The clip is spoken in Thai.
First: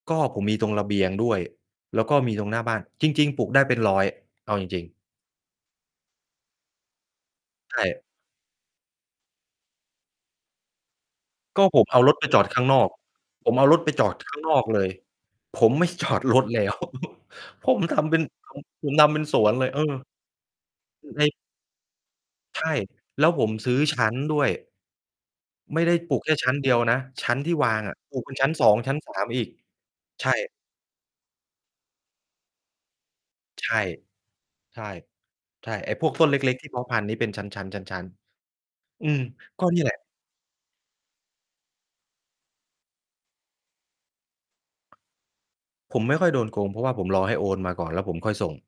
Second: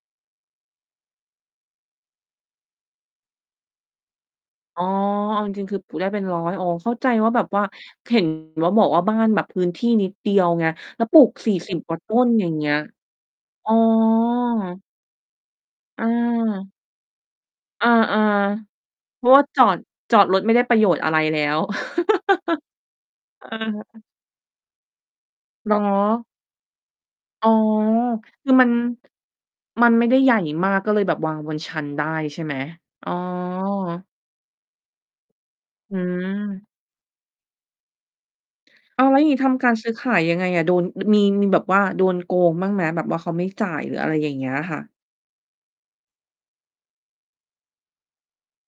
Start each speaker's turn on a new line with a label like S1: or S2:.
S1: ก็ผมมีตรงระเบียงด้วย แล้วก็มีตรงหน้าบ้าน จริง ๆ ปลูกได้เป็น 100 เอาจ
S2: อ๋
S1: ริ
S2: อ
S1: ง ๆ
S2: เอาจริง ๆ คือปลูกได้เป็น 100 อ๋อ เข้าใจว่าแบบว่า
S1: ใช่
S2: เห็น ว่าบอกว่าบ้านแบบพื้นที่นิดเดียวไง แล้วปลูก สี่
S1: ก็
S2: สิบ
S1: ผม
S2: กว
S1: เอ
S2: ่า
S1: า
S2: ต
S1: รถ
S2: ้
S1: ไป
S2: น
S1: จ
S2: อ
S1: อ
S2: ย
S1: ด
S2: ่าง
S1: ข้
S2: เง
S1: าง
S2: ี้ย
S1: นอก ผมเอ
S2: อ
S1: า
S2: ๋อ
S1: รถไปจอด ข้าง นอกเลย ผม ไม่
S2: อ
S1: จอดรถแล้
S2: า
S1: ว ผม
S2: อา
S1: ทำเป็น ผม
S2: ๆ
S1: ผมทำเป
S2: เ
S1: ็
S2: พ
S1: น
S2: ราะ
S1: ส
S2: ว่า
S1: วน
S2: จ
S1: เล
S2: อ
S1: ย เ
S2: ด
S1: ออ
S2: จอดรถไม่ได้ประโยชน์อะไร
S1: ใน
S2: แล้ว
S1: ใช่ แล้วผ
S2: เออ
S1: มซื้อชั้นด้วย
S2: เหร
S1: ไม่ได้ปลูก
S2: อ?
S1: แค่ชั้นเดียวนะ ชั้น
S2: อ๋
S1: ท
S2: อ
S1: ี่วางอะ ปลูกเป็นช
S2: ค
S1: ั
S2: ื
S1: ้น
S2: อม
S1: ส
S2: ั
S1: อ
S2: น
S1: ง ชั้น 3 อีก
S2: มันไม่ได้
S1: ใช
S2: ใหญ
S1: ่
S2: ่มาก ก็เลยแบบวางบนชั้นได้ใช่ไหม? อ๋อ
S1: ใช่ ใช่ ใช่ ไอ
S2: อ
S1: ้
S2: ื
S1: พวก ต้นเล็ก ๆ
S2: ม
S1: ที่เพาะพันธุ์ ที่เป็นชั้น ๆ ชั้น
S2: อ้
S1: ๆ อ
S2: า
S1: ื
S2: ว แล้ว
S1: ม
S2: อย่างงี้ท
S1: ก
S2: ำ
S1: ็
S2: การ
S1: นี่
S2: ซื
S1: แห
S2: ้
S1: ล
S2: อ
S1: ะ
S2: ขายยังไงอะ? โดน มี มีแบบว่าโดนโกงบ้างไหม? แบบว่าเขาไม่จ่าย หรืออะไรอย่างเงี้ยค่ะ
S1: ผมไม่ค่อยโดนโกง เพราะว่าผมรอให้โอนมาก่อน แล้วผมค่อยส่ง